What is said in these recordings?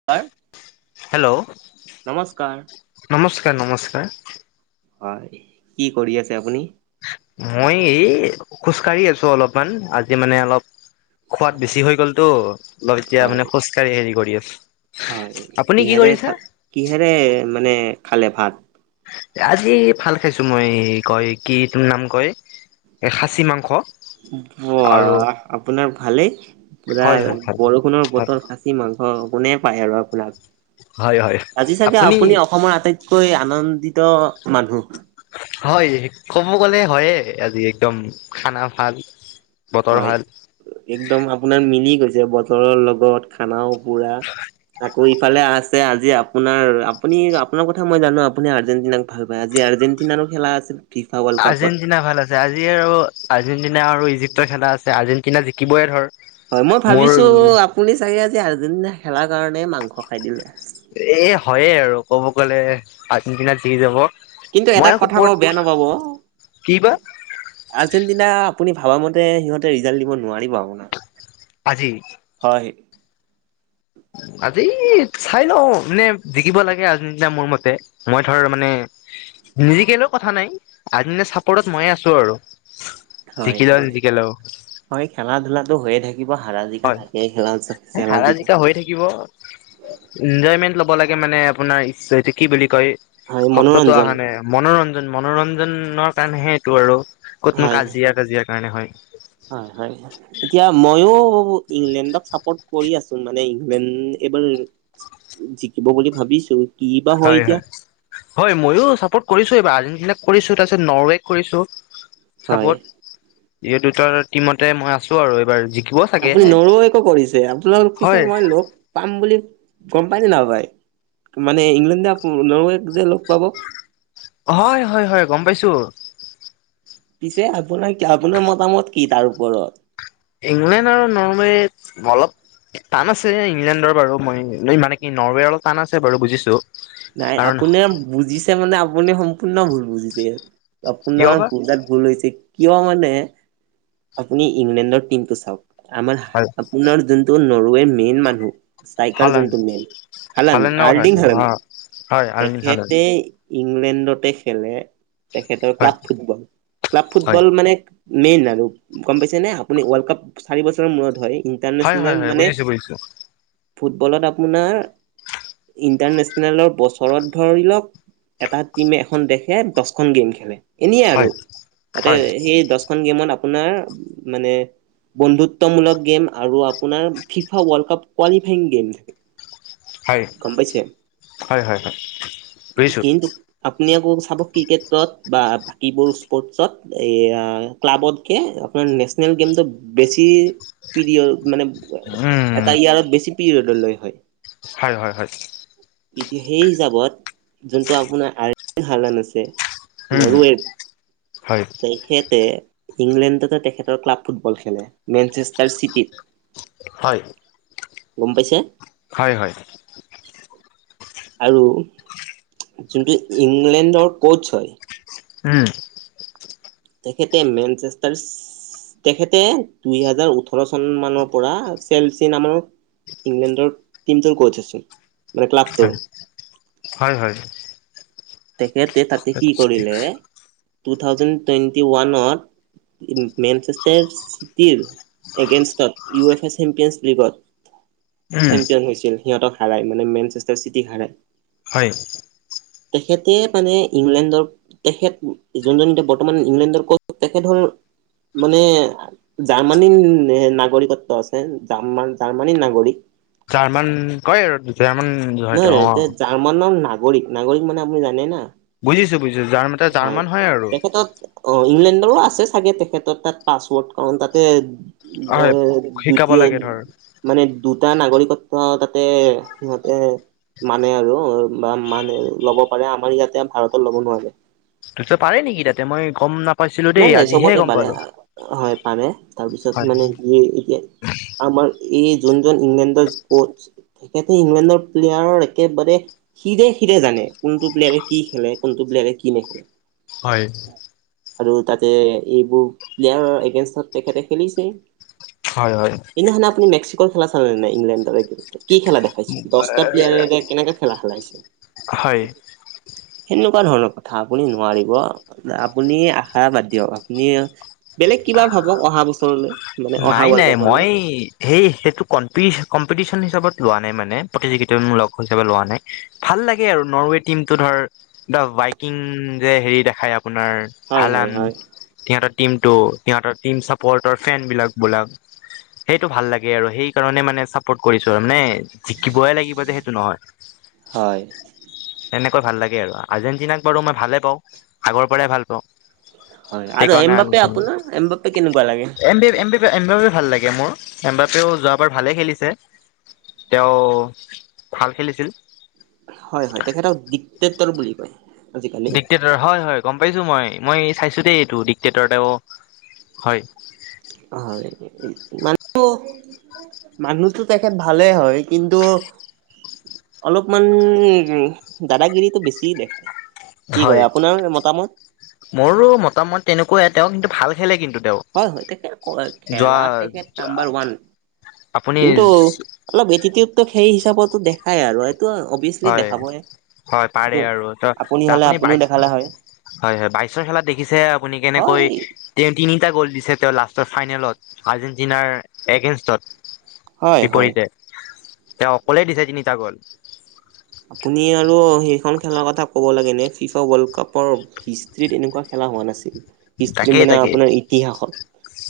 [inaudible] Hello নমস্কাৰ নমস্কাৰ নমস্কাৰ হয়, কি কৰি আছে আপুনি? মই এই খোজকাঢ়ি আছো অলপমান আজি মানে অলপ খোৱাদ বেছি হৈ গলতো অলপ এতিয়া হয়, মানে খোজকাঢ়ি হেৰি কৰি আছো। হয় নিকি কিহেৰে খাল কিহেৰে মানে খালে ভাত। আজি ভাল খাইছো মই কয় কি এইটোৰ নাম কয় এই খাচী মাংস। আৰু ৱাহ আপোনাৰ ভালেই পুৰা হয় হয় বৰষুণৰ ভাল বতৰ খাচী মাংস কোনে পায় আৰু আপোনাক হয় হয় আজি চাগে আপুনি অসমৰ আটাইত কৈ আনন্দিত মানুহ। হয়, ক'ব গ'লে হয়ে আজি একদম খানা ভাল। বতৰ হয়, ভাল একদম আপোনাৰ মিলি গৈছে বতৰৰ লগত খানাও। পুৰা আকৌ ইফালে আছে আজি আপোনাৰ আপুনি আপোনাৰ কথা মই জানো আপুনি আৰ্জেণ্টিনাক ভাল পায় আজি আৰ্জেণ্টিনাৰো খেলা আছিল। ফিফা ৱৰ্ল্ড কাপৰ। আৰ্জেণ্টিনা ভাল আছে আজি আৰু আৰ্জেণ্টিনা আৰু ইজিপ্তৰ খেলা আছে আৰ্জেণ্টিনা জিকিবই ধৰ। হয় মই ভাবিছো মোৰ আপুনি চাগে আজি আৰ্জেণ্টিনাৰ খেলাৰ কাৰণে মাংস খাই দিলে। এ হয়ে আৰু ক'ব গ'লে আৰ্জেণ্টিনা যিকি যাব। কিন্তু মই এটা আকৌ কথা পৰত কও বেয়া নাপাব। কি বা আৰ্জেণ্টিনা আপুনি ভাবামতে সিহঁতে ৰিজাল্ট দিব নোৱাৰিব আপোনাক। আজি হয় আজি চাই লও নে জিকিব লাগে আৰ্জেন্টিনা মোৰ মতে। মই ধৰ মানে নিজিকিলৈও কথা নাই আৰ্জেন্টিনা চাপৰ্টত ময়ে আছো আৰু। হয়, জিকিলেও হয়, নিজিকিলেও হয় খেলা ধূলাটো হৈয়ে থাকে। কিবা হাৰা জিকা হয় থাকে খেল খেৰা জিকা হৈ থাকিব। এনজয়মেন্ট লব লাগে মানে আপোনাৰ এইটো কি বুলি কয় হয় শব্দটো মনোৰঞ্জন অহা নাই। মনোৰঞ্জন মনোৰঞ্জনৰ কাৰণেহে এইটো আৰু ক'তনো হয় কাজিয়া কাজিয়া কাৰণে হয়। হয় হয়। এতিয়া মইয়ো ইংলেণ্ডক চাপৰ্ট কৰি আছো মানে ইংলেণ্ড এইবাৰ জিকিব বুলি ভাবিছো। কি বা হয় এতিয়া হয়। হয় ময়ো চাপৰ্ট কৰিছো এইবাৰ আৰ্জেণ্টিনাক কৰিছো তাৰপিছত নৰৱেক কৰিছো, হয়। চাপৰ্ট। এই দুটা টিমতে মই আছো আৰু এইবাৰ জিকিব চাগে আপুনি নৰেৱকো কৰিছে আপোনাৰ পিছে হয় মই লগ পাম বুলি গম পাই নে নাপায় মানে ইংলেণ্ড যে নৰৱেক যে লগ পাব। হয় হয় হয় গম পাইছো। পিছে আপোনাৰ আপোনাৰ মতামত কি তাৰ ওপৰত? ইংলেণ্ড আৰু নৰৱে অলপ টান আছে ইংলেণ্ডৰ বাৰু মই মানে কি নৰৱেৰ অলপ টান আছে বাৰু বুজিছো। নাই কাৰণ আপুনি বুজিছে মানে আপুনি সম্পূৰ্ণ ভুল বুজিছে। কিয় আপোনাৰ বা বুজাত ভুল হৈছে। কিয় মানে আপুনি ইংলেণ্ডৰ টিমটো চাওক আমাৰ আপোনাৰ যোনটো নৰৱেৰ মেইন মানুহ চাইেল হালান জন্তু মেইন হালান হালানৰ কথা আনডিং কৈছো হোলন অ হয় আলমিন হালান তেখেতে ইংলেণ্ডতে খেলে তেখেতৰ হয় ক্লাব ফুটবল। ক্লাব হয় ফুটবল মানে মেইন আৰু গম পাইছেনে আপুনি ৱৰ্ল্ড কাপ চাৰি বছৰৰ মূৰত হয়। হয় হয় ইণ্টাৰনেচনেল হয় মানে, বুজিছো বুজিছো ফুটবলত আপোনাৰ, ইন্টাৰনেছনেল নেলৰ বছৰত ধৰি লওক এটা টিমে এখন দেখে দচখন গেম খেলে। এনে হয় আৰু তাতে হয় সেই দচখন গেমত আপোনাৰ মানে বন্ধুত্বমূলক গেম আৰু আপোনাৰ ফিফা ৱৰ্ল্ডকাপ ক্লৱালিফাইন গেম হয় গম পাইছে? হয়- হয়- হয়। বুজিছোঁ। কিন্তু আপুনি আকৌ চাব ক্ৰিকেটত বা বাকীবোৰ স্পৰ্টছত এইয়া ক্লাবতকে আপোনাৰ নেশ্যনেল গেমজতো বেছি পিৰিয়ডৰ মানে উম এটা ইয়াৰত বেছি পিৰিয়ড লৈ হয়। হয় হয় হয়। কিন্তু সেই হিচাপত যোনটো আপোনাৰ [unintelligible] আছে। উম নৰোৱেত, হয় তেখেতে ইংলেণ্ডতে তেখেতৰ ক্লাব ফুটবল খেলে, মেনচেষ্টাৰ চিটিত। হয়। গম পাইছে? হয় হয়। আৰু যোনটো ইংলেণ্ডৰ কচ হয়। উম। তেখেতে মেনচেষ্টাৰচ তেখেতে দুই হাজাৰ ওঠৰ চন মানৰ পৰা চেলচি নামৰ ইংলেণ্ডৰ টিমটোৰ কচ আছে। হয়। হয় হয়। তেখেতে তাতে কি কৰিলে, টু থাউজেণ্ড টুৱেণ্টি ওৱানত মেনচেষ্টাৰচ চিটিৰ এগেনষ্টত, ইউ এফ এ চেম্পিয়ন্ছ ত উম চেম্পিয়ন হৈছিল। সিহঁতক হাৰাই, মানে মেনচেষ্টাৰচ চিটিক হাৰায়। হয়। তেখেতে মানে ইংলেণ্ডৰ তেখেত যোনজন এতিয়া বৰ্তমান ইংলেণ্ডৰ ক'ত তেখেত হ'ল মানে জাৰ্মানীৰ নাগৰিকত্ব আছে। জাৰমা-জাৰ্মানীৰ নাগৰিক। জাৰ্মান কয় আৰু! জাৰ্মান হয় তেওঁ নহয়- অ নহয়। জাৰ্মানৰ নাগৰিক। নাগৰিক মানে আপুনি জানে না? বুজিছো-বুজিছো। জাৰ মাতা জাৰ্মান হয় আৰু! তেখেতত অ', ইংলেণ্ডৰো আছে চাগে, তেখেতৰ তাত পাছৱৰ্ড। কাৰণ তাতে হয় [unintelligible] শিকাব দ্বিতীয় লাগে ধৰ মানে দুটা নাগৰিকত্ব তাতে এ মানে আৰু বা মানে ল'ব পাৰে। আমাৰ ইয়াতে ভাৰতত ল'ব নোৱাৰে। তাত পাৰে নেকি তাতে মই গম নাপ নাই- নাই। চবতে পাৰে। হয়, পাৰে তাৰপিছত হয় মানে [unintelligible] এতিয়া আমাৰ ই যোনজন ইংলেণ্ডৰ কচ তেখেতে ইংলেণ্ডৰ প্লেয়াৰ একেবাৰে সিৰে-সিৰে জানে। কোনটো প্লেয়াৰে কি খেলে, কোনটো প্লেয়াৰে কি নেখেলে হয়। আৰু তাতে এইবোৰ প্লেয়াৰৰ এগেনষ্টত তেখেতে খেলিছে। হয় - হয়। [unintelligible] আপুনি মেক্সিকো খেলা চালে নে নাই ইংলেণ্ডৰ কি খেলা দেখিলে দচটা প্লেয়াৰে কেনেকা খেলা, খেলাইছে! হয় সেনেকুৱা ধৰণৰ কথা আপুনি নোৱাৰিব আপুনি আশা বাদ দিয়ক, আপুনি বেলেগ কিবা ভাবক অহা বছৰলৈ! মানে অহা নাই ৱৰ্ল্ড -নাই। কাপলৈ মই সেই, সেইটো কমি কম্পিটিশ্যন হিচাপত লোৱা নাই মানে, প্ৰতিযোগিতামূলক হিচাপে লোৱা নাই। ভাল লাগে আৰু নৰৱে টিমটো ধৰ, দা বাইকিং যে হেৰি দেখায় আপোনাৰ হয় হয় হালান, হয়। সিহঁতৰ টিমটো সিহঁতৰ টিম চা ফেন বিলাক বোলাক সেইটো ভাল লাগে আৰু সেই কাৰণে মানে চাপৰ্ট কৰিছো আৰু নে জিকিবই লাগিব যে সেইটো নহয় হয় তেনেকৈ ভাল লাগে আৰু আৰ্জেণ্টিনাক বাৰু মই ভালে পাওঁ আগৰ পৰাই ভাল পাওঁ হয় আৰু সেইকাৰণে এম বাপে আপোনাৰ এম বাপে কেনেকুৱা লাগে এম এম এম বাপ ভাল লাগে মোৰ এম বাপেও যোৱাবাৰ ভালে খেলিছে তেওঁ ভাল খেলিছিল হয় হয় তেখেতক দিগ টেক্টৰ বুলি কয় আজিকালি। দিগ ক্টেটৰ হয় হয় গম পাইছোঁ মই মই চাইছোঁ দেই এইটো দিগ টেক্টেটৰতে অ হয় [unintelligible] মানুহটো তেখেত ভালেই হয় কিন্তু অলপমান দাদাগিৰিতটো বেছি দেখায় কি হয় কয় আপোনাৰ মতামত মোৰো মতামত তেনেকুৱয়াই তেওঁ কিন্তু ভাল খেলে কিন্তু তেওঁ হয় হয় তেখেত [unintelligible] যোৱা খেলা তেখেত নাম্বাৰ ওৱান আপুনি কিন্তু অলপ এটিটিউডো সেই হিচাপতো দেখাই আৰু এইটো অভিয়াচলি হয় দেখাবই হয় এইটো পাৰে আৰু ত হ'লে আপুনি আপুনিও বাইছ দেখালে হয় হয় হয় বাইশৰ খেলাত দেখিছে আপুনি কেনেকৈ হয় তেওঁ তিনিটা গ'ল দিছে তেওঁ লাষ্টৰ ফাইনেলত আৰ্জেণ্টিনাৰ এগেইনষ্টত হয় হয়। বিপৰীতে তেওঁ অকলে দিছে তিনিটা গ'ল আপুনি আৰু সেইখন খেলৰ কথা হ'ব লাগে ইনে ফিফা ৱৰ্ল্ড কাপৰ হিষ্ট্ৰিত এনেকুৱা খেলা হোৱা নাছিল। হিষ্ট্ৰী তাকেই মানে তাকেই আপোনাৰ ইতিহাসত,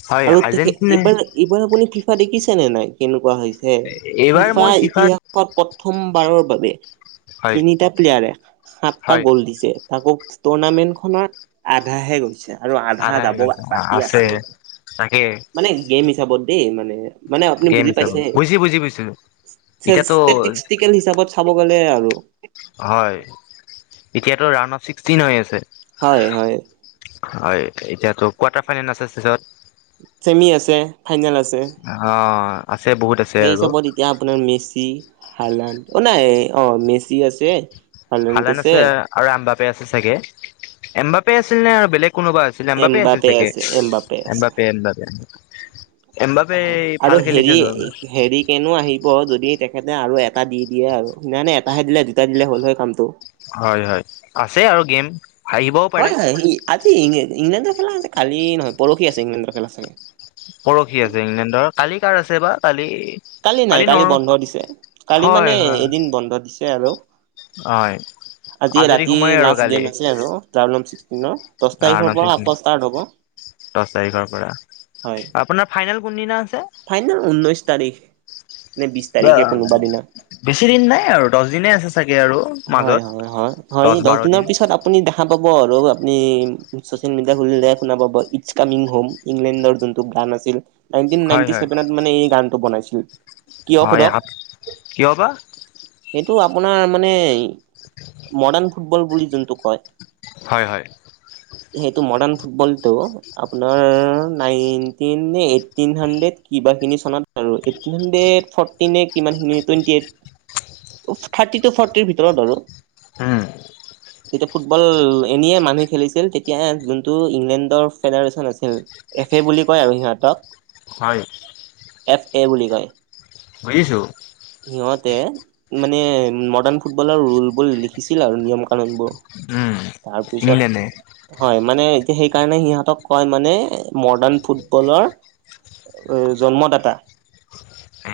হয় আৰু তেখেত আৰ্জেণ্টিনা এইবাৰ এইবাৰ আপুনি ফিফা দেখিছেনে নাই? কেনেকুৱা হৈছে, এইবাৰ ফিফা মই ফিফাত ইতিহাস প প্ৰথমবাৰৰ বাবে হয় তিনিটা প্লেয়াৰে সাতটা হয় গ'ল দিছে। তাকো টুৰ্নামেণ্ট খনৰ আধাহে গৈছে। আৰু আধা হৈ যাব গৈছে বাকী আছে আছেই। তাকে মানে গেম হিচাপত দেই মানে মানে আপুনি গেম বুজি হিচাপ পাইছে? বুজি বুজি পাইছো এতিয়াতো কেল হিচাপত চাব গ'লে আৰু হয়, এতিয়াতো ৰাওনা ছিক্সটিন হৈ আছে। হয় হয়। হয় এতিয়াতো, কোৱাৰ্টাৰ ফাইনেল আছে চিছত। চেমি আছে, ফাইনেল আছে। অ আছে বহুত আছে সেই আৰু হিচাবত এতিয়া আপোনাৰ মেচি হালান অঁ নাই অঁ মেচি আছে। হালান আছে আৰু আম্বাপে আছে চাগে। এম্বাপে আছিল নে আৰু বেলেগ কোনোবা আ ছিল আম্বাপেই আছিল এমবাপে চাকে আছে এমবাপে আছে আম্বাপে আম্বাপে হয় আৰু হেৰি এ হেৰিক কেনো আহিব, যদি তেখেতে আৰু এটা দি দিয়ে আৰু সেনানি এটাহে দিলে দুটা দিলে হ'ল হয় কামটো। হয় হয় আছেই আৰু গেম। আহিবও পাৰে হয় হয় ই, আজি ইং ইংলেণ্ডৰ খেলা আছে কালি নহয় পৰখি আছে ইংলেণ্ডৰ খেলা চাগে। পৰখি আছে ইংলেণ্ডৰ। কালি কাৰ আছে বা কালি কালি নাই কালি বন্ধ দিছে, কালি মানে হয় হয় এদিন বন্ধ দিছে আৰু হয় আজি আজৰি ৰাতি সময়ে আৰু লাষ্ট কালি গেম আছে আৰু ৰামলম চিক্সটিনৰ। দচ তাৰিখৰ পৰা আকৌ ষ্টাৰ্ট হ'ব। দহ তাৰিখৰ পৰা হয়। আপোনাৰ ফাইনেল কোনদিনা আছে? ফাইনেল ঊনৈশ তাৰিখ। নে বিশ তাৰিখে কোনোবা দিনা। [unintelligible] বেছি দিন নাই আৰু দচ দিনে আছে চাগে আৰু। হয় মাজত হয় হয় হয়। দহ দচ বাৰ দিনৰ দিন পিছ আ পুনি দেখা পাব, আৰু আপুনি চচিয়েল মিডিয়া খুলিলে শুনা পাব ইটচ কামিং হুম। ইংলেণ্ডৰ যোনটো গান আছিল। নাইনটিন হয় নাইনটি হয় চছেভেনত মানে এই গানটো বনাইছিল। কিয় হয় সোধক এখন কিয় বা? সেইটো আপোনাৰ মানে, মডাৰ্ণ ফুটবল বুলি যোনটো কয়। হয় হয়। সেইটো মডাৰ্ণ ফুটবলটো। আপোনাৰ নাইনটিন নে এইটটিন হান্দেদ কিবা খিনি চনত আৰু এইটটিন হাণ্ডেড ফৰ্টিনে কিমানখিনি টুৱেণ্টি এইট উপ। থাৰ্টি টু ফৰ্টিৰ ভিতৰত আৰু। উম তেতিয়া ফুটবল এনিয়ে মানুহে খেলিছিল, তেতিয়া এ যোনটো ইংলেণ্ডৰ ফেডাৰচন আছিল। এফে বুলি কয় আৰু সিহঁতক। হয়। এফ এ বুলি কয়। বুজিছো। সিহঁতে মানে মডাৰ্ণ ফুটবলৰ ৰুল বোৰ লিখিছিল আৰু নিয়ম-কানুন বোৰ। উম তাৰ পিছত ইংলেণ্ডে হয় মানে, এতিয়া সেইকাৰণে সিহঁতক কয় মানে এ মডাৰ্ণ ফুটবলৰ অ এই জন্মদাতা।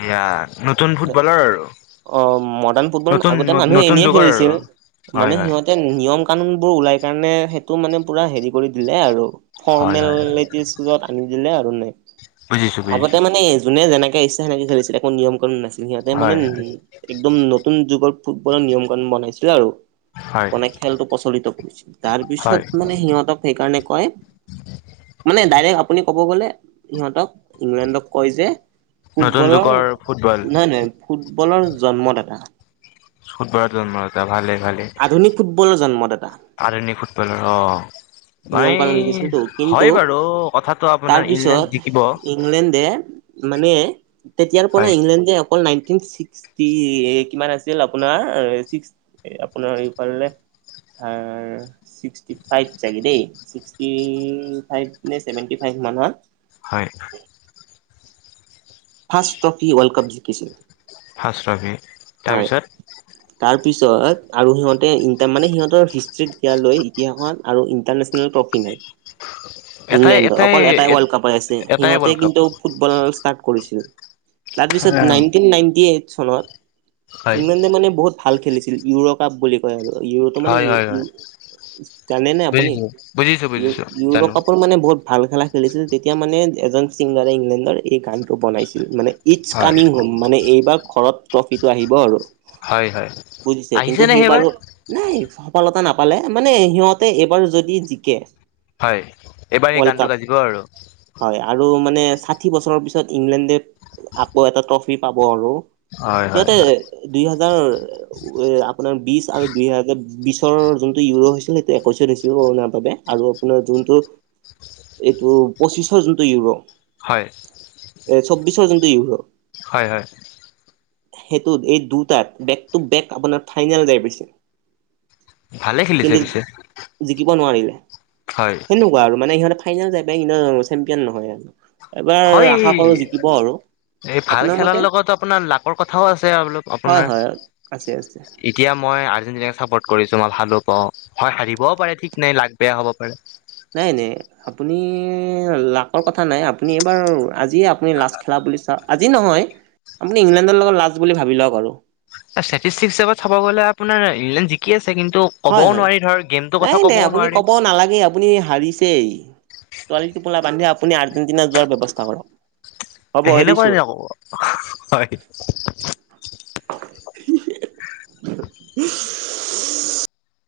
এয়া নতুন ফুটবলাৰ আৰু। অ মডাৰ্ণ ফুটবল নতুন আগতে মানুহে নতুন এনেয়ে যুগৰ আৰু খেলিছিল মানে হয় হয় সিহঁত- এ নিয়ম কানুন বোৰ ওলাই কাৰণে সেইটো মানে পুৰা হেৰি কৰি দিলে আৰু। হয় হয় ফৰমেলনেতিচিজত আনি দিলে আৰু নেক্স বুজিছো আগতে বুজিছো মানে যোনে যেনেকে ইছ- তে সেনেকে খেলিছিলে একো নিয়ম-কানুন নছিল সিহঁতে হয় মানে- একদম নতুন যুগৰ ফুটবলৰ নিয়ম কাণুন বনাইছিলে আৰু হয় বনাই- খেলটো প্ৰচলিত কৰিছিল তাৰ হয় পিছত মানে সিহঁতক সেইকাৰণে কয় - মানে ডাইৰেক্ট আপুনি কব গলে সিহঁতক ইংলেণ্ডক কয় যে, নতুন ফুটবলৰ যুগৰ ফুটবল নহয় নহয় ফুটবলৰ জন্মদাতা। ফুটবলত জন্মদাতা ভালে ভালে আধুনিক ফুটবলৰ জন্মদাতা। আধুনিক ফুটবলৰ অঁ। নিয়ম কানুন মাই লিখিছিলতো কিন্তু হয় বাৰু কথাটো আপোনাৰ তাৰপিছত ইংলেণ্ড জিকিব। ইংলেণ্ডে মানে তেতিয়াৰ পৰা হয় ইংলেণ্ডে অকল নাইনটিন ছিক্স- টি কিমান আছিল আপোনাৰ ছিক্স আপোনাৰ এইফালে - হাঁ। ছিক্সটি ফাইভ চাগে দেই ছিক্সটি ফাইভ নে চেভেণ্টি ফাইভ মানৰ- হয়। ফাৰ্ষ্ট ট্ৰফি ৱৰ্ল্ড কাপ জিকিছিল। First trophy. হয়। তাৰপিছত আৰু সিহঁতে ই তাৰমানে সিহঁতৰ হিষ্ট্ৰীত ইতিয়া লৈ ইতিহাসত - আৰু ইণ্টাৰনেশ্যনেল ট্ৰফি নাই। ইংলেণ্ডৰ অকল এটাই ৱৰ্ল্ড কাপে আছে এটাই সিহঁতে ৱৰ্ল্ড কাপ কিন্তু, - ফুটবল ষ্টাৰ্ট কৰিছিল তাৰপিছত নাইনটিন নাইনটি এইট চনত হয় ইংলেণ্ডে মানে বহুত ভাল খেলিছিল ইউৰ কাপ বুলি কয় আৰু ইউৰোটো মানে হয় হয় হয় - জানে নে আপুনি বুজিছো বুজিছো ইউ বুজিছো জানো ইউৰোকাপৰ মানে বহুত - ভাল খেলা খেলিছিল তেতিয়া মানে এজন ছিংগাৰে ইংলেণ্ডৰ এই গানটো বনাইছিল। মানে- ইটছ হয় কামিং হোম মানে এইবাৰ ঘৰত ট্ৰফিটো আহিব আৰু। হয় হয় বুজিছে আহিছে কিন্তু নে সেইবাৰ সেইবাৰো- নাই সফলতা নাপালে মানে সিহঁতে এইবাৰ যদি জিকে - হয়, এইবাৰ সেই গানটো বাজিব আৰু। হয় আৰু মানে ষাঠি বছৰৰ পিছত ইংলেণ্ডে আকৌ এটা ট্ৰফি পাব আৰু। হয় হয় সিহঁতে হয় দুই হাজাৰ- আপোনাৰ বিশ আৰু দুই হাজাৰ বিশৰ যোনটো ইউৰোপ হৈছিল যে সেইটো একৈশত হৈছিল কৰণাৰ বাবে আৰু- আপোনাৰ যোনটো এইটো পঁচিছৰ যোনটো ইউৰো- হয়, এ চৌবিশৰ যোনটো ইয়ৰোহ। হয় হয়। সেইটোত এই দুটাত বেক টু বেক আপোনাৰ ফাইনেল যায় পাইছে। ভালে খেলিছে কিন্তু পিছে। জিকিব নোৱাৰিলে হয় সেনকুৱা আৰু মানে ইহঁতে ফাইনেল যায় পায় এনেও চেম্পিয়ন নহয় আৰু। এবাৰ হয় আশা কৰো জিকিব আৰু। এই ভাল আপোনাৰ খেলাৰ মতে? লগত আপোনাৰ লাকৰ কথাও আছে এবিলাকত হয় আপোনাৰ। হয় আছে আছে ইতিয়া মই আৰ্জেণ্টিনাক চাপৰ্ট কৰিছো মই ভালো পাওঁ হয় হাৰিবও পাৰে ঠিক নাই লাগ বেয়া হ'ব পাৰে। নাই নাই। আপুনি লাকৰ কথা নাই। আপুনি এইবাৰ আজিয় আপুনি লাষ্ট খেলা বুলি চাওক আজি নহয়। আপুনি ইংলেণ্ডৰ লগত লাজ বুলি ভাবি লওক আৰু। হিচত চাব গলে আপোনাৰ ইংলেণ্ড জিকি আছে। কিন্তু, হয় ক'বও হয় নোৱাৰি ধৰ গেমটোৰ কথা নাই নাই ক'বও আপুনি নোৱাৰি ক'ব নালাগে। আপুনি হাৰিছেই তোৱালি টোপোলা বান্ধি আপুনি আৰ্জেন্টিনা যোৱাৰ ব্যৱস্থা কৰক। হ'ব সেনেকুৱা এৰিছো। ন আকৌ হয়। [unintelligible]